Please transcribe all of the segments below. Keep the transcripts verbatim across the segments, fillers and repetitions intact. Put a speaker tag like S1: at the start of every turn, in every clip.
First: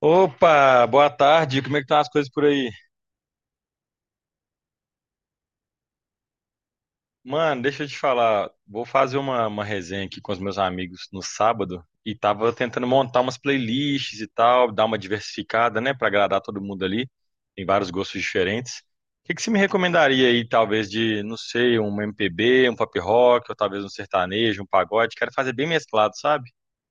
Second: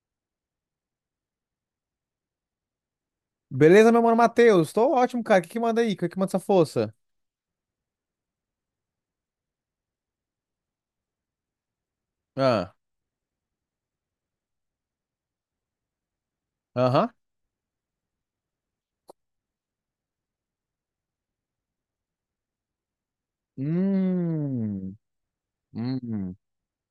S1: Opa, boa tarde. Como é que estão as coisas por aí?
S2: Beleza, meu mano Matheus? Tô ótimo, cara. O que que manda aí? O que que manda essa força?
S1: Mano, deixa eu te falar. Vou fazer uma, uma resenha aqui com os meus amigos no sábado e tava
S2: Ah,
S1: tentando montar umas playlists e tal, dar uma diversificada, né, pra agradar todo mundo ali.
S2: aham.
S1: Tem vários gostos diferentes. O que que você me recomendaria aí, talvez de, não sei, um M P B, um pop rock, ou talvez um sertanejo, um
S2: Hum,
S1: pagode? Quero fazer bem mesclado,
S2: hum.
S1: sabe?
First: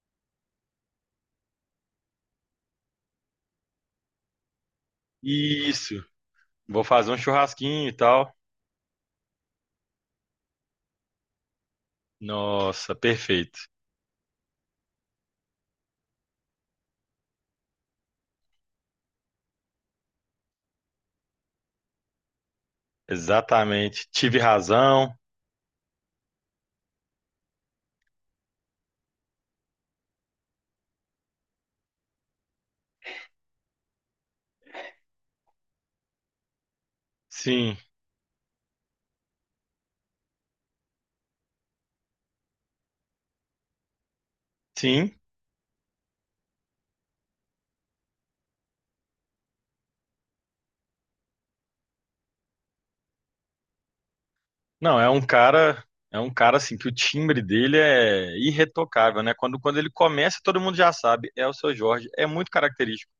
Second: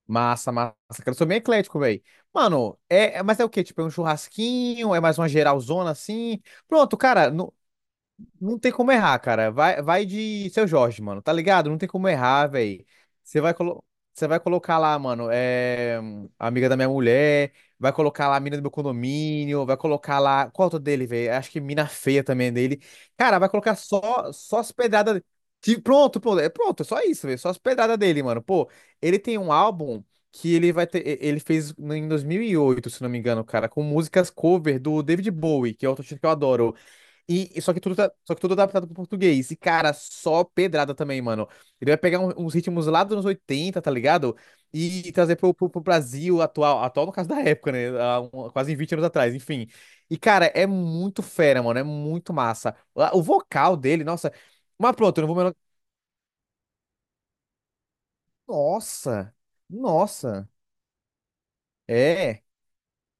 S2: Massa, massa. Cara, eu sou bem eclético, velho. Mano, é, é- mas é o quê? Tipo, é um churrasquinho? É mais uma geralzona
S1: Isso.
S2: assim?
S1: Vou
S2: Pronto,
S1: fazer um
S2: cara. no-
S1: churrasquinho e tal.
S2: Não tem como errar, cara. Vai, vai de Seu Jorge, mano. Tá ligado? Não tem como errar, velho.
S1: Nossa,
S2: Você vai,
S1: perfeito.
S2: colo... Você vai colocar lá, mano, é... amiga da minha mulher, vai colocar lá a mina do meu condomínio, vai colocar lá. Qual é o outro dele, velho? Acho que mina feia também é dele. Cara, vai colocar
S1: Exatamente.
S2: só,
S1: Tive
S2: só as
S1: razão.
S2: pedradas. Que Pronto, pronto. É pronto, é só isso, velho. Só as pedradas dele, mano. Pô, ele tem um álbum que ele vai ter. e- Ele fez em dois mil e oito, se não me engano, cara, com músicas cover do David Bowie, que é outro artista que eu adoro. E, e só
S1: Sim.
S2: que tudo tá- só que tudo adaptado pro português. E, cara, só pedrada também, mano. Ele vai pegar um- uns ritmos lá dos anos oitenta, tá ligado?
S1: Sim,
S2: E trazer pro, pro, pro Brasil atual, atual no caso da época, né? Há um- quase vinte anos atrás, enfim. E, cara, é muito fera, mano. É muito massa. O o vocal dele, nossa. Mas
S1: não, é
S2: pronto,
S1: um
S2: eu não vou me alongar.
S1: cara, é um cara assim que o timbre dele é irretocável, né?
S2: Nossa!
S1: Quando, quando ele começa,
S2: Nossa!
S1: todo mundo já sabe, é o seu Jorge, é
S2: É.
S1: muito característico.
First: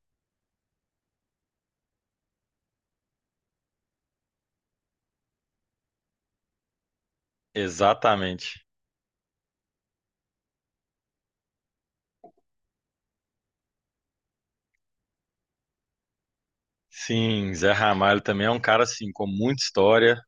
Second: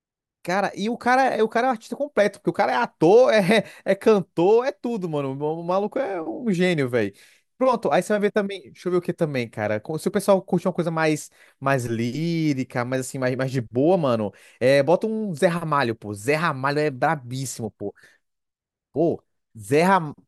S2: Cara, e o cara, é, o cara é um artista completo, porque o cara é ator, é, é cantor, é tudo, mano. O maluco é um gênio, velho. Pronto, aí você vai ver também.
S1: Exatamente.
S2: Deixa eu ver o que também, cara. Co- Se o pessoal curte uma coisa mais, mais lírica, mais assim, mais, mais de boa, mano, é, bota um Zé Ramalho, pô. Zé Ramalho é
S1: Sim, Zé
S2: brabíssimo, pô.
S1: Ramalho também é um cara assim
S2: Pô,
S1: com muita
S2: Zé, Ram...
S1: história,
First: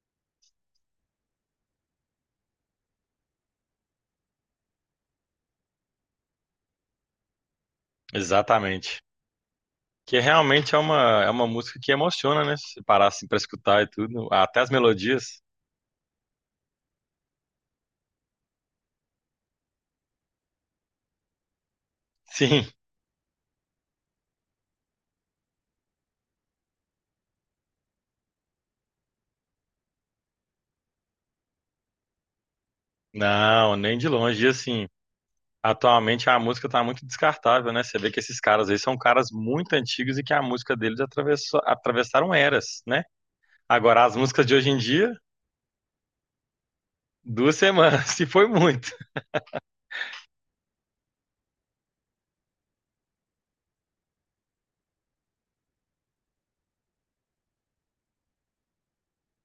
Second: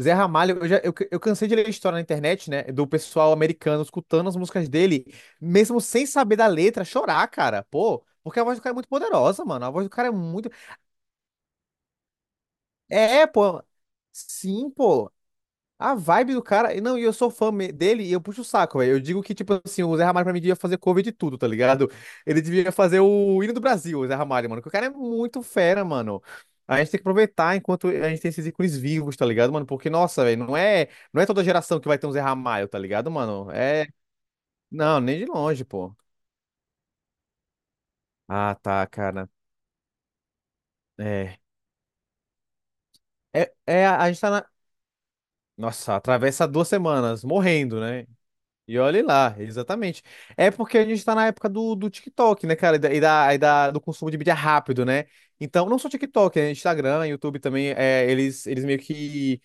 S2: Zé Ramalho, eu, já, eu, eu cansei de ler história na internet, né? Do pessoal americano escutando as músicas dele, mesmo sem saber da letra, chorar, cara. Pô, porque a voz do cara é muito
S1: exatamente.
S2: poderosa, mano. A voz do cara é
S1: Que
S2: muito...
S1: realmente é uma é uma música que emociona, né? Se parar
S2: É,
S1: assim para
S2: pô.
S1: escutar e tudo, até as
S2: Sim, pô.
S1: melodias.
S2: A vibe do cara. e Não, e eu sou fã me- dele e eu puxo o saco, velho. Eu digo que, tipo assim, o Zé Ramalho pra mim devia fazer cover de tudo, tá ligado? Ele
S1: Sim.
S2: devia fazer o hino do Brasil, o Zé Ramalho, mano. Que o cara é muito fera, mano. A gente tem que aproveitar enquanto a gente tem esses ícones vivos, tá ligado, mano? Porque, nossa, velho, não é, não é toda geração que vai ter um Zé Ramalho, tá ligado, mano?
S1: Não,
S2: É.
S1: nem de longe, e, assim.
S2: Não, nem de longe, pô.
S1: Atualmente a música tá muito descartável, né? Você vê que esses
S2: Ah,
S1: caras aí
S2: tá,
S1: são caras
S2: cara.
S1: muito antigos e que a música deles
S2: É.
S1: atravessou, atravessaram eras, né?
S2: É, é a
S1: Agora,
S2: a
S1: as
S2: gente tá
S1: músicas
S2: na...
S1: de hoje em dia,
S2: Nossa, atravessa duas semanas
S1: duas
S2: morrendo, né?
S1: semanas, se foi
S2: E
S1: muito.
S2: olhe lá, exatamente. É porque a gente tá na época do, do TikTok, né, cara? E da, e da, e da- do consumo de mídia rápido, né? Então, não só TikTok, né? Instagram, YouTube também, é, eles, eles meio que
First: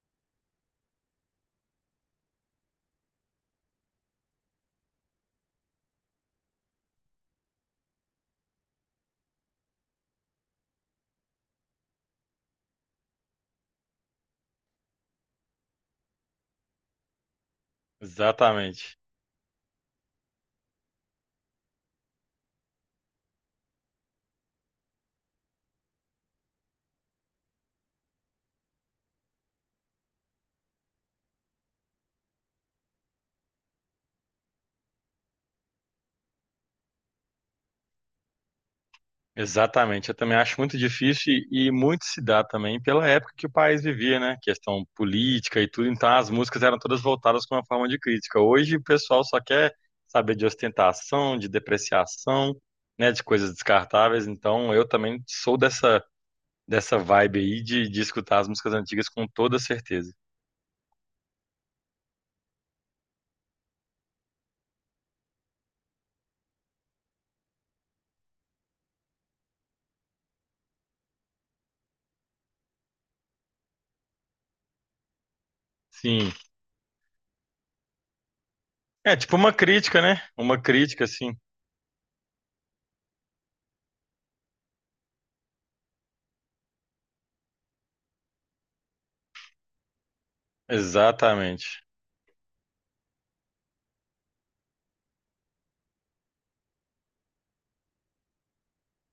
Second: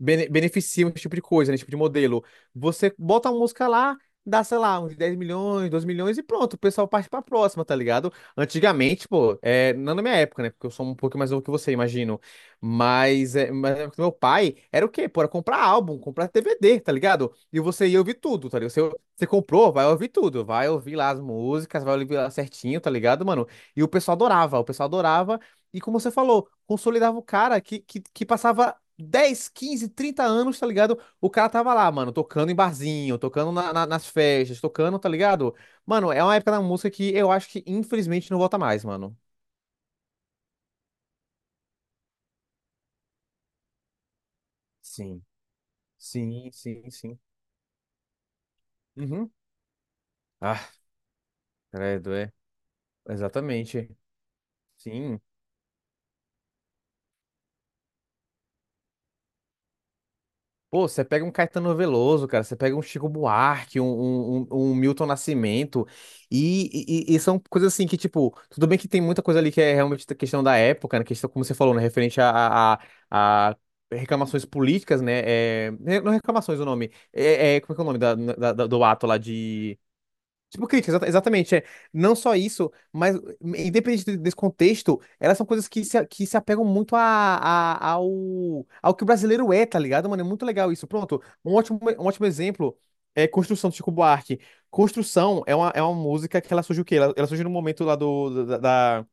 S2: bene- beneficiam esse tipo de coisa, né? Esse tipo de modelo. Você bota uma música lá, dá, sei lá, uns dez milhões, doze milhões e pronto, o pessoal parte pra próxima, tá ligado? Antigamente, pô, é, não na minha época, né? Porque eu sou um pouco mais novo que você, imagino. Mas, é, mas na época do meu pai era o quê? Pô, era comprar álbum, comprar D V D, tá ligado? E você ia ouvir tudo, tá ligado? Você,
S1: Exatamente.
S2: você comprou, vai ouvir tudo, vai ouvir lá as músicas, vai ouvir lá certinho, tá ligado, mano? E o pessoal adorava, o pessoal adorava. E como você falou, consolidava o cara que, que, que passava dez, quinze, trinta anos, tá ligado? O cara tava lá, mano, tocando em barzinho, tocando na- na- nas festas, tocando, tá ligado? Mano, é uma época da música que eu acho que infelizmente não volta mais, mano.
S1: Exatamente. Eu também acho muito difícil e, e muito se dá também pela época que o país vivia, né? Questão
S2: Sim,
S1: política e tudo. Então as
S2: sim,
S1: músicas eram
S2: sim,
S1: todas
S2: sim.
S1: voltadas com uma forma de crítica. Hoje o pessoal
S2: Uhum.
S1: só quer saber de
S2: Ah,
S1: ostentação, de
S2: credo, é.
S1: depreciação, né? De coisas
S2: Exatamente.
S1: descartáveis. Então eu
S2: Sim.
S1: também sou dessa dessa vibe aí de, de escutar as músicas antigas com toda certeza.
S2: Pô, você pega um Caetano Veloso, cara, você pega um Chico Buarque, um, um, um- um Milton Nascimento, e, e- e são coisas assim que, tipo, tudo bem que tem muita coisa ali que é realmente da questão da época, né? Questão, como você falou, né? Referente a, a, a- a reclamações políticas, né? É, né, não é
S1: Sim.
S2: reclamações o nome. É, é- como é que é o nome da- da- da- do ato
S1: É
S2: lá...
S1: tipo uma crítica, né? Uma
S2: Tipo, crítica,
S1: crítica,
S2: exata-
S1: sim.
S2: exatamente. É. Não só isso, mas independente de- desse contexto, elas são coisas que se, que se apegam muito a, a- ao, ao que o brasileiro é, tá ligado, mano? É muito legal isso. Pronto, um ótimo,
S1: Exatamente.
S2: um ótimo exemplo é Construção do Chico Buarque. Construção é uma, é uma música que ela surge o quê? Ela, ela surge no momento lá do, da, da-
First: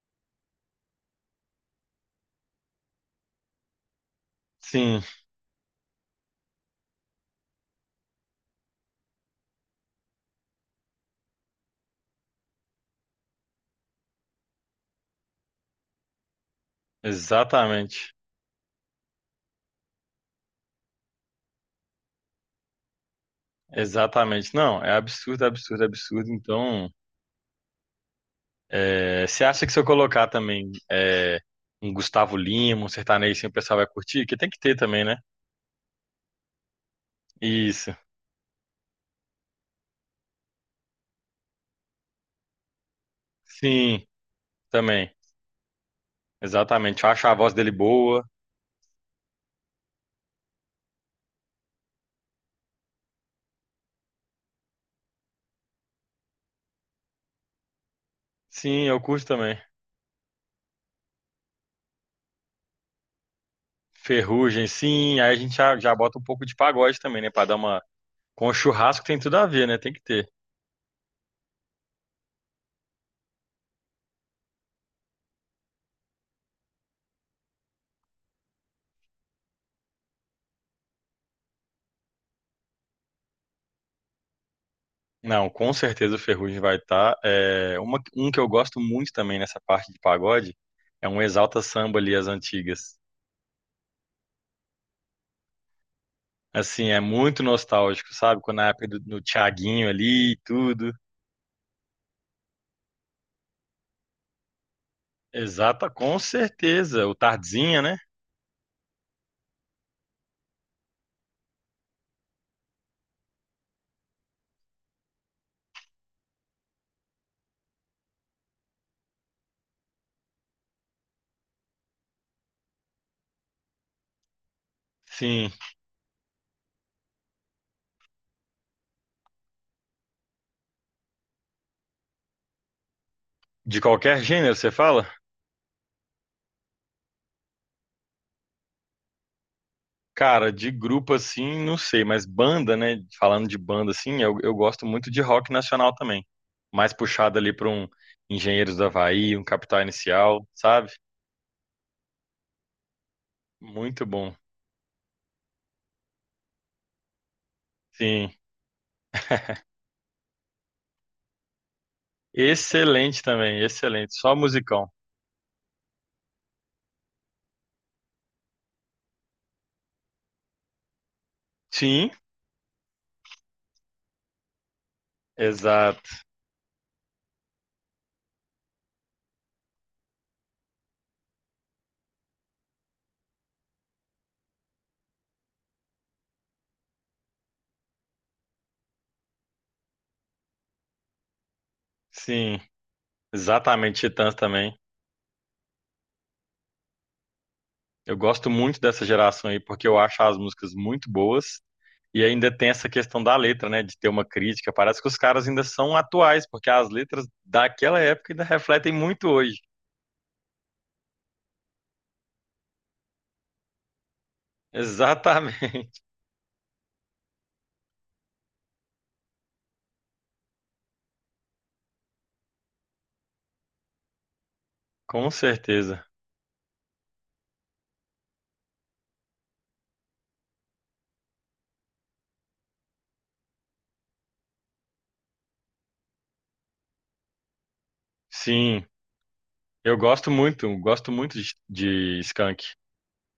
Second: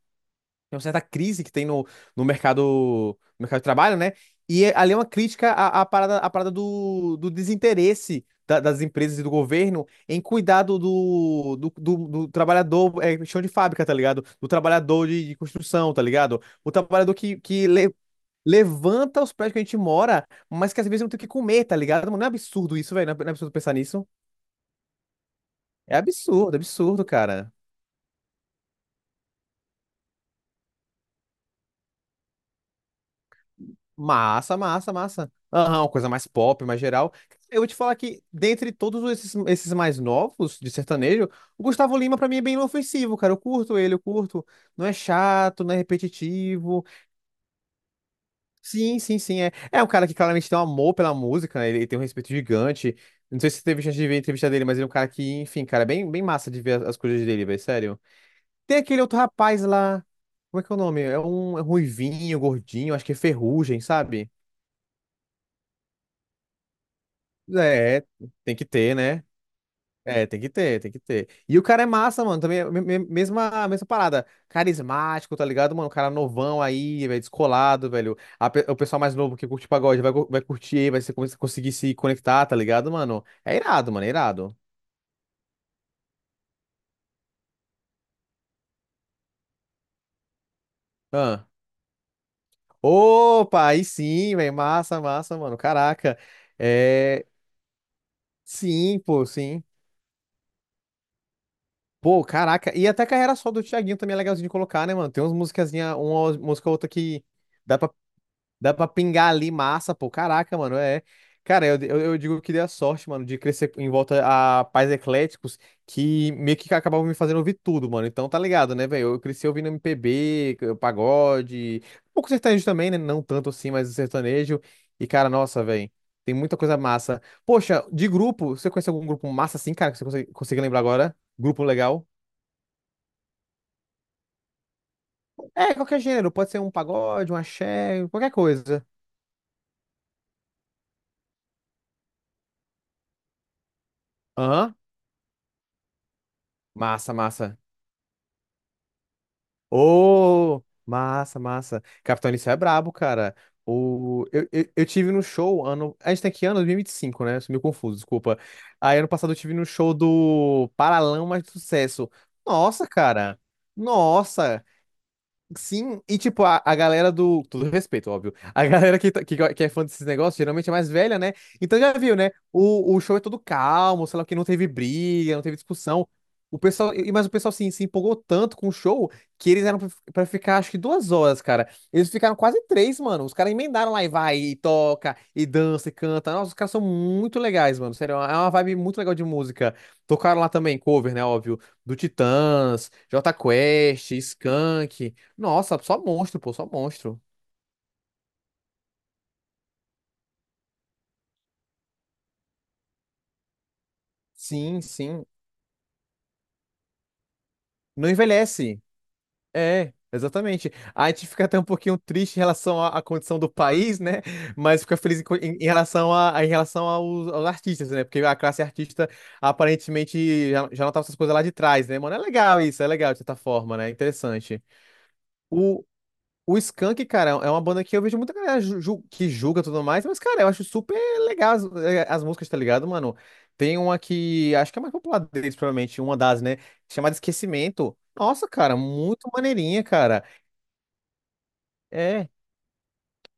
S2: tem uma certa crise que tem no, no mercado, no mercado de trabalho, né? E é- ali é
S1: Sim,
S2: uma crítica à, à parada, à parada do, do desinteresse da- das empresas e do governo em cuidar do, do, do, do- do trabalhador, é, chão de fábrica, tá ligado? Do trabalhador de, de construção, tá ligado? O trabalhador que, que le-
S1: exatamente.
S2: levanta os prédios que a gente mora, mas que às vezes não tem o que comer, tá ligado? Mano, não é absurdo isso, velho? Não é não é absurdo pensar nisso?
S1: Exatamente. Não, é absurdo, absurdo,
S2: É
S1: absurdo.
S2: absurdo,
S1: Então,
S2: absurdo, cara.
S1: é, você acha que se eu colocar também é, um Gustavo Lima, um sertanejo, assim, o pessoal vai curtir? Que tem
S2: Massa,
S1: que ter
S2: massa,
S1: também, né?
S2: massa. Aham, uma coisa mais pop, mais geral. Eu vou te
S1: Isso.
S2: falar que, dentre todos esses, esses mais novos de sertanejo, o Gustavo Lima, pra mim, é bem inofensivo, cara. Eu curto ele, eu
S1: Sim,
S2: curto. Não é
S1: também.
S2: chato, não é repetitivo.
S1: Exatamente. Eu acho a voz dele boa.
S2: Sim, sim, sim. É, é um cara que claramente tem um amor pela música, né? Ele tem um respeito gigante. Não sei se você teve chance de ver a entrevista dele, mas ele é um cara que, enfim, cara, é bem, bem massa de ver as as coisas dele, velho, sério. Tem
S1: Sim, eu
S2: aquele outro
S1: curto também.
S2: rapaz lá. Como é que é o nome? É um é ruivinho, gordinho, acho que é Ferrugem, sabe?
S1: Ferrugem, sim. Aí a gente já, já bota um pouco de pagode também, né? Pra dar uma.
S2: É,
S1: Com o
S2: tem que ter,
S1: churrasco tem
S2: né?
S1: tudo a ver, né? Tem que
S2: É,
S1: ter.
S2: tem que ter, tem que ter. E o cara é massa, mano. Também, é me- me- mesma, mesma parada. Carismático, tá ligado, mano? O cara novão aí, velho, descolado, velho. A pe- o pessoal mais novo que curte pagode vai, cu- vai curtir, vai se, conseguir se conectar, tá ligado, mano? É irado, mano, é irado.
S1: Não, com certeza o Ferrugem vai estar. É, uma, um que eu gosto muito também nessa parte de pagode é um
S2: Ah.
S1: Exalta Samba ali, as antigas.
S2: Opa, aí sim, velho. Massa, massa, mano. Caraca.
S1: Assim, é
S2: É.
S1: muito nostálgico, sabe? Quando na época
S2: Sim,
S1: do, do
S2: pô, sim.
S1: Thiaguinho ali e tudo.
S2: Pô, caraca. E até a carreira só do Thiaguinho também é legalzinho de colocar, né, mano? Tem umas
S1: Exata,
S2: musicazinhas,
S1: com
S2: uma música ou outra
S1: certeza. O
S2: que... Dá
S1: Tardezinha,
S2: pra
S1: né?
S2: Dá pra pingar ali massa, pô. Caraca, mano, é. Cara, eu, eu, eu digo que dei a sorte, mano, de crescer em volta a pais ecléticos que meio que acabavam me fazendo ouvir tudo, mano. Então tá ligado, né, velho? Eu cresci ouvindo M P B, pagode, um pouco sertanejo também, né? Não tanto assim, mas sertanejo. E, cara,
S1: Sim.
S2: nossa, velho, tem muita coisa massa. Poxa, de grupo, você conhece algum grupo massa assim, cara, que você consegue, consegue lembrar agora? Grupo legal?
S1: De qualquer gênero, você fala?
S2: É, qualquer gênero, pode ser um pagode, um axé, qualquer coisa.
S1: Cara, de grupo assim, não sei, mas banda, né? Falando de banda assim, eu, eu
S2: Aham,
S1: gosto muito de rock nacional também. Mais
S2: massa,
S1: puxado ali
S2: massa.
S1: para um Engenheiros do Havaí, um Capital Inicial,
S2: Ô,
S1: sabe?
S2: massa, massa. Capitão Inicial é brabo, cara.
S1: Muito
S2: O...
S1: bom.
S2: Eu, eu, eu tive no show ano... A gente tem que ano, dois mil e e vinte e cinco, né? Eu sou meio confuso,
S1: Sim.
S2: desculpa. Aí ano passado eu tive no show do Paralamas do Sucesso. Nossa,
S1: Excelente
S2: cara.
S1: também, excelente. Só
S2: Nossa.
S1: musicão.
S2: Sim, e tipo, a, a galera do... Todo respeito, óbvio. A galera que, tá- que, go- que é fã desses negócios geralmente é mais velha, né? Então já
S1: Sim,
S2: viu, né? O, o show é todo calmo, sei lá, que não teve briga, não teve discussão.
S1: exato.
S2: O pessoal, e- mas o pessoal assim, se empolgou tanto com o show que eles eram pra pra ficar acho que duas horas, cara. Eles ficaram quase três, mano. Os caras emendaram lá e vai, e toca, e dança, e canta. Nossa, os caras são muito legais, mano. Sério, é uma vibe muito legal de música. Tocaram lá também cover, né? Óbvio, do
S1: Sim,
S2: Titãs, Jota
S1: exatamente.
S2: Quest,
S1: Titãs também.
S2: Skank. Nossa, só monstro, pô, só monstro.
S1: Eu gosto muito dessa geração aí porque eu acho as músicas muito boas e ainda tem essa questão da letra, né? De ter uma crítica.
S2: Sim,
S1: Parece que os
S2: sim.
S1: caras ainda são atuais, porque as letras daquela
S2: Não
S1: época ainda
S2: envelhece.
S1: refletem muito hoje.
S2: É, exatamente. A gente fica até um pouquinho triste em relação à, à condição do país, né? Mas fica feliz em, co- em- em
S1: Exatamente,
S2: relação a, a- em relação aos, aos artistas, né? Porque a classe artista aparentemente já, já notava essas coisas lá de trás, né? Mano, é legal isso, é legal de certa forma, né? Interessante.
S1: com certeza.
S2: O Skank, cara, é uma banda que eu vejo muita galera ju- ju- que julga e tudo mais, mas, cara, eu acho super legal as, eh, as músicas, tá ligado, mano? Tem uma que acho que é a mais popular deles, provavelmente, uma das, né? Chamada Esquecimento. Nossa, cara,
S1: Sim,
S2: muito maneirinha,
S1: eu
S2: cara.
S1: gosto muito, gosto muito de, de
S2: É,
S1: Skank,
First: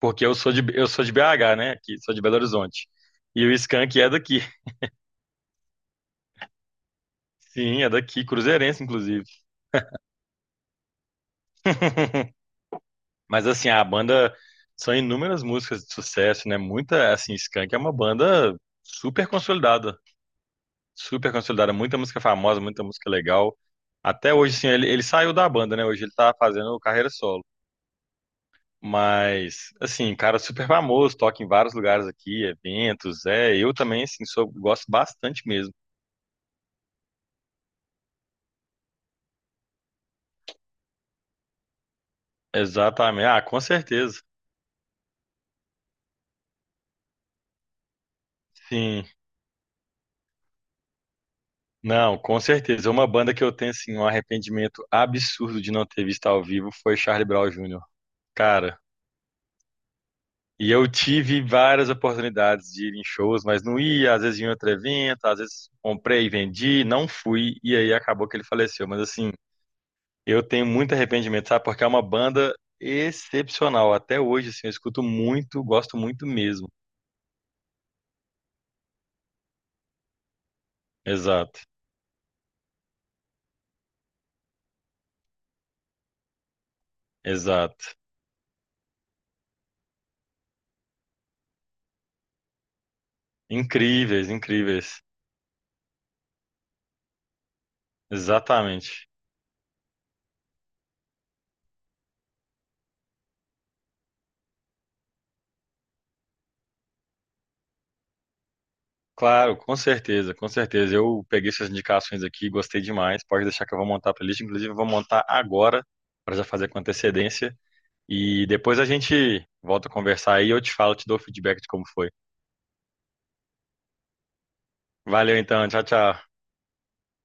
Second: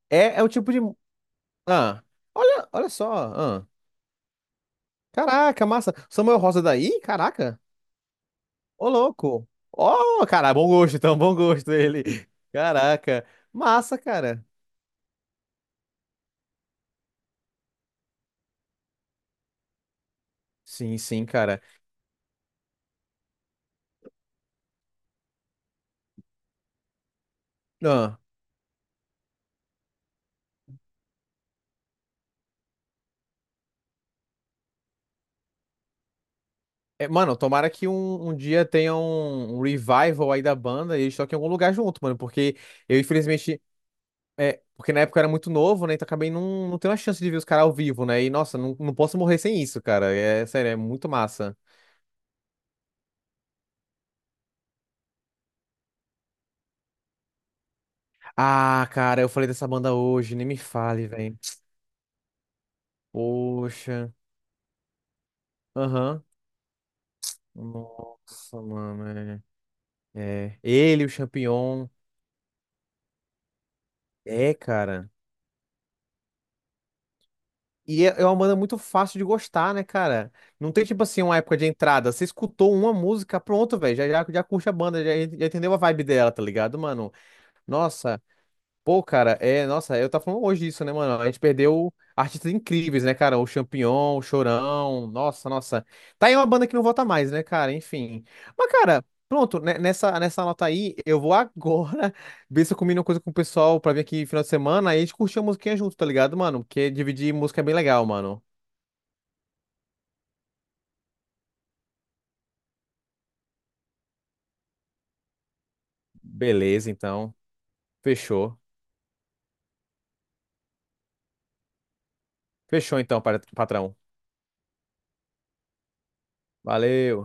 S1: porque eu
S2: é, é o
S1: sou de,
S2: tipo de...
S1: eu
S2: mu-
S1: sou de B H, né? Aqui,
S2: Ah,
S1: sou de Belo
S2: olha,
S1: Horizonte.
S2: olha só.
S1: E o
S2: Ah.
S1: Skank é daqui.
S2: Caraca, massa. Samuel Rosa daí? Caraca.
S1: Sim, é daqui, cruzeirense,
S2: Ô,
S1: inclusive.
S2: louco. Ó, cara, bom gosto, então, bom gosto ele. Caraca.
S1: Mas assim, a
S2: Massa,
S1: banda
S2: cara.
S1: são inúmeras músicas de sucesso, né? Muita, assim, Skank é uma banda super consolidada.
S2: Sim, sim,
S1: Super
S2: cara.
S1: consolidada, muita música famosa, muita música legal. Até hoje, assim, ele, ele saiu da banda, né? Hoje ele tá fazendo carreira solo. Mas, assim, cara super famoso, toca em vários lugares aqui, eventos, é. Eu também, assim, sou, gosto bastante mesmo.
S2: É, mano, tomara que um, um dia tenha um, um revival aí da banda e eles toquem em algum lugar junto, mano, porque eu
S1: Exatamente. Ah, com
S2: infelizmente...
S1: certeza.
S2: É, porque na época eu era muito novo, né? Então acabei não, não tendo a chance de ver os caras ao vivo, né? E nossa, não, não
S1: Sim.
S2: posso morrer sem isso, cara. É sério, é muito massa.
S1: Não, com certeza. Uma banda que eu tenho, assim, um arrependimento absurdo de não ter visto ao vivo foi Charlie Brown júnior Cara,
S2: Ah, cara, eu falei dessa banda hoje, nem me
S1: e eu
S2: fale, velho.
S1: tive várias oportunidades de ir em shows, mas não
S2: Poxa.
S1: ia, às vezes em outro evento, às vezes
S2: Aham.
S1: comprei e vendi, não fui, e aí acabou que ele
S2: Nossa,
S1: faleceu. Mas
S2: mano.
S1: assim, eu
S2: É. É.
S1: tenho muito
S2: Ele, o
S1: arrependimento, sabe? Porque
S2: Champignon.
S1: é uma banda excepcional. Até hoje,
S2: É,
S1: assim, eu escuto
S2: cara.
S1: muito, gosto muito mesmo.
S2: E é é uma banda muito fácil de gostar, né, cara? Não tem, tipo assim, uma época
S1: Exato,
S2: de entrada. Você escutou uma música, pronto, velho. Já, já, já curte a banda, já, já entendeu a vibe dela, tá ligado, mano?
S1: exato.
S2: Nossa, pô, cara, é. Nossa, eu tava falando hoje isso, né, mano? A gente perdeu artistas incríveis, né, cara? O Champignon, o
S1: Incríveis, incríveis.
S2: Chorão. Nossa, nossa. Tá aí uma banda que não volta mais, né, cara? Enfim. Mas, cara.
S1: Exatamente.
S2: Pronto, né, nessa, nessa nota aí, eu vou agora ver se eu combino uma coisa com o pessoal pra vir aqui final de semana e a gente curtir a musiquinha junto, tá ligado, mano? Porque dividir música é bem legal, mano.
S1: Claro, com certeza, com certeza. Eu peguei suas indicações aqui, gostei demais. Pode deixar que eu vou montar a playlist. Inclusive, eu vou montar agora, para já fazer com
S2: Beleza, então.
S1: antecedência. E
S2: Fechou.
S1: depois a gente volta a conversar aí, eu te falo, te dou o feedback de como foi.
S2: Fechou então, pat- patrão.
S1: Valeu então, tchau, tchau.
S2: Valeu.